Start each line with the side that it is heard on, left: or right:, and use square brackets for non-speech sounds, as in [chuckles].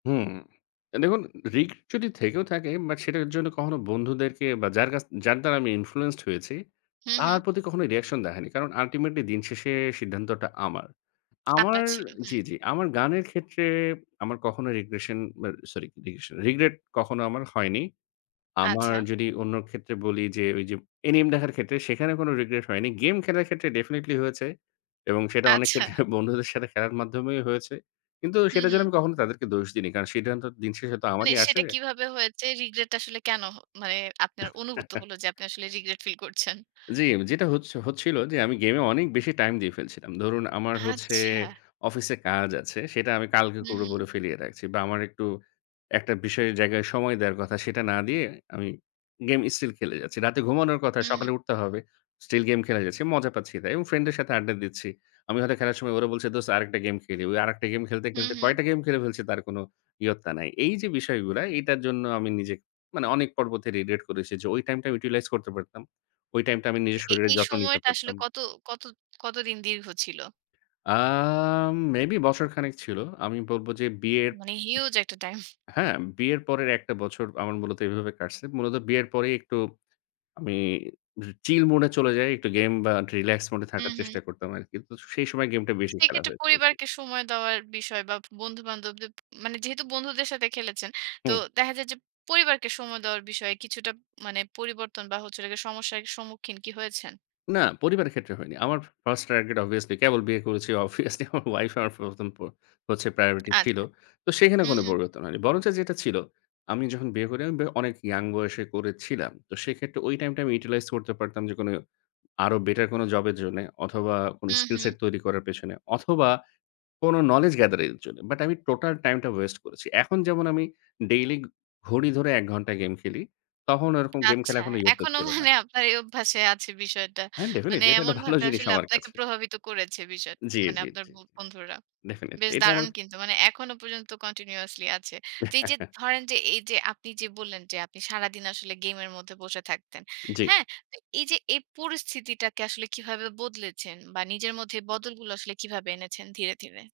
left: হুম, দেখুন রিস্ক যদি থেকেও থাকে বাট সেটার জন্য কখনো বন্ধুদেরকে বা যার কাছ যার দ্বারা আমি ইনফ্লুয়েন্সড হয়েছি
right: হু,
left: তার
right: হু।
left: প্রতি কখনো রিঅ্যাকশন দেখায়নি। কারণ আল্টিমেটলি দিন শেষে সিদ্ধান্তটা আমার। আমার
right: আপনার ছিল,
left: জি,
right: হুম।
left: জি আমার গানের ক্ষেত্রে আমার কখনো রিগ্রেশন আ সরি রিগ্রেশ রিগ্রেট কখনো আমার হয়নি। আমার
right: আচ্ছা।
left: যদি অন্য ক্ষেত্রে বলি যে ওই যে এনিম দেখার ক্ষেত্রে সেখানে কোনো রিগ্রেট হয়নি। গেম খেলার ক্ষেত্রে ডেফিনিটলি হয়েছে এবং সেটা অনেক
right: আচ্ছা।
left: ক্ষেত্রে বন্ধুদের সাথে খেলার মাধ্যমেই হয়েছে। কিন্তু
right: হু,
left: সেটার জন্য
right: হু।
left: আমি কখনো তাদেরকে দোষ দিইনি। কারণ সে দিন শেষে তো
right: মানে
left: আমারই আসে।
right: সেটা কিভাবে হয়েছে রিগ্রেট আসলে কেনো? মানে আপনার অনুভূত
left: [chuckles]
right: হলো যে আপনি আসলে রিগ্রেট ফিল করছেন।
left: জি, যেটা হচ্ছ হচ্ছিল যে আমি গেম এ অনেক বেশি টাইম দিয়ে ফেলছিলাম। ধরুন আমার হচ্ছে
right: আচ্ছা।
left: অফিসে কাজ আছে, সেটা আমি কালকে
right: হু,
left: করে
right: হু।
left: বলে ফেলিয়ে রাখছি বা আমার একটু একটা বিষয়ের জায়গায় সময় দেওয়ার কথা সেটা না দিয়ে আমি গেম স্টিল খেলে যাচ্ছি। রাতে ঘুমানোর কথা
right: হু, হু।
left: সকালে উঠতে হবে। স্টিল গেম খেলে যাচ্ছি মজা পাচ্ছি তাই। এবং ফ্রেন্ড এর সাথে আড্ডা দিচ্ছি। আমি হয়তো খেলার সময় ওরা বলছে, "দোস্ত আরেকটা গেম খেলি।" ওই আরেকটা গেম খেলতে,
right: হু,
left: খেলতে
right: হু।
left: কয়েকটা গেম খেলে ফেলছি তার কোনো ইয়ত্তা নাই। এই যে বিষয়গুলা এইটার জন্য আমি নিজে মানে অনেক পর্বতে রেডিয়েট করেছি যে ওই টাইমটা আমি ইউটিলাইজ করতে পারতাম। ওই টাইমটা আমি নিজের
right: এ
left: শরীরের
right: এই
left: যত্ন নিতে
right: সময়টা আসলে
left: পারতাম।
right: কত কত কতদিন দীর্ঘ ছিল?
left: আম মেবি বছরখানেক ছিল। আমি বলব যে বিয়ের
right: মানে হিউজ একটা টাইম।
left: হ্যাঁ, বিয়ের পরের ১ টা বছর আমার মূলত এভাবে কাটছে। মূলত বিয়ের পরেই একটু আমি চিল মুড এ চলে যাই একটু গেম বা রিল্যাক্স মুড এ
right: হু,
left: থাকার চেষ্টা
right: হু।
left: করতাম আরকি। তো সেই সময় গেমটা বেশি খেলা
right: সেক্ষেত্রে
left: হয়েছে।
right: পরিবারকে সময় দেওয়ার বিষয় বা বন্ধু-বান্ধবদের মানে যেহেতু বন্ধুদের সাথে খেলেছেন তো
left: হুম।
right: দেখা যায় যে পরিবারকে সময় দেওয়ার বিষয়ে কিছুটা মানে পরিবর্তন বা হচ্ছে হল গিয়ে সমস্যার সম্মুখীন কি হয়েছেন?
left: না পরিবারের ক্ষেত্রে হয়নি। আমার 1st টার্গেট অবভিয়াসলি কেবল বিয়ে করেছি অবভিয়াসলি আমার ওয়াইফ আমার ১ম হচ্ছে প্রায়োরিটি ছিল।
right: আচ্ছা।
left: তো সেখানে
right: হু,
left: কোনো
right: হু।
left: পরিবর্তন হয়নি। বরঞ্চ যেটা ছিল আমি যখন বিয়ে করি আমি অনেক ইয়ং বয়সে করেছিলাম। তো সেক্ষেত্রে ওই টাইমটা আমি ইউটিলাইজ করতে পারতাম যে কোনো আরো বেটার কোনো জব এর জন্যে অথবা কোনো
right: হু,
left: স্কিল
right: হু।
left: সেট তৈরি করার পেছনে অথবা কোনো নলেজ গেদারিং এর জন্য। বাট আমি টোটাল টাইম টা ওয়েস্ট করেছি। এখন যেমন আমি ডেইলি ঘড়ি ধরে ১ ঘণ্টা গেম খেলি তখন ওরকম গেম খেলা
right: আচ্ছা।
left: এখনো ইয়ত্তা
right: এখনো
left: ছিল না।
right: মানে আপনার এই অভ্যাসে আছে বিষয়টা।
left: হ্যাঁ
right: মানে
left: ডেফিনিটলি এটা একটা ভালো
right: এমনভাবে
left: জিনিস
right: আসলে
left: আমার
right: আপনাকে
left: কাছে।
right: প্রভাবিত করেছে বিষয়টা
left: জি,
right: মানে
left: জি,
right: আপনার
left: জি, জি।
right: বন্ধুরা।
left: ডেফিনিটলি
right: বেশ
left: এটা আমার
right: দারুণ কিন্তু। মানে এখনো পর্যন্ত কন্টিনিউয়াসলি আছে। তো এই যে
left: [chuckles]
right: ধরেন যে এই যে আপনি যে বললেন যে আপনি সারাদিন আসলে গেমের মধ্যে বসে থাকতেন।
left: জি।
right: হ্যাঁ? তো এই যে এই পরিস্থিতিটাকে আসলে কিভাবে বদলেছেন বা নিজের মধ্যে বদলগুলো আসলে কিভাবে এনেছেন ধীরে, ধীরে?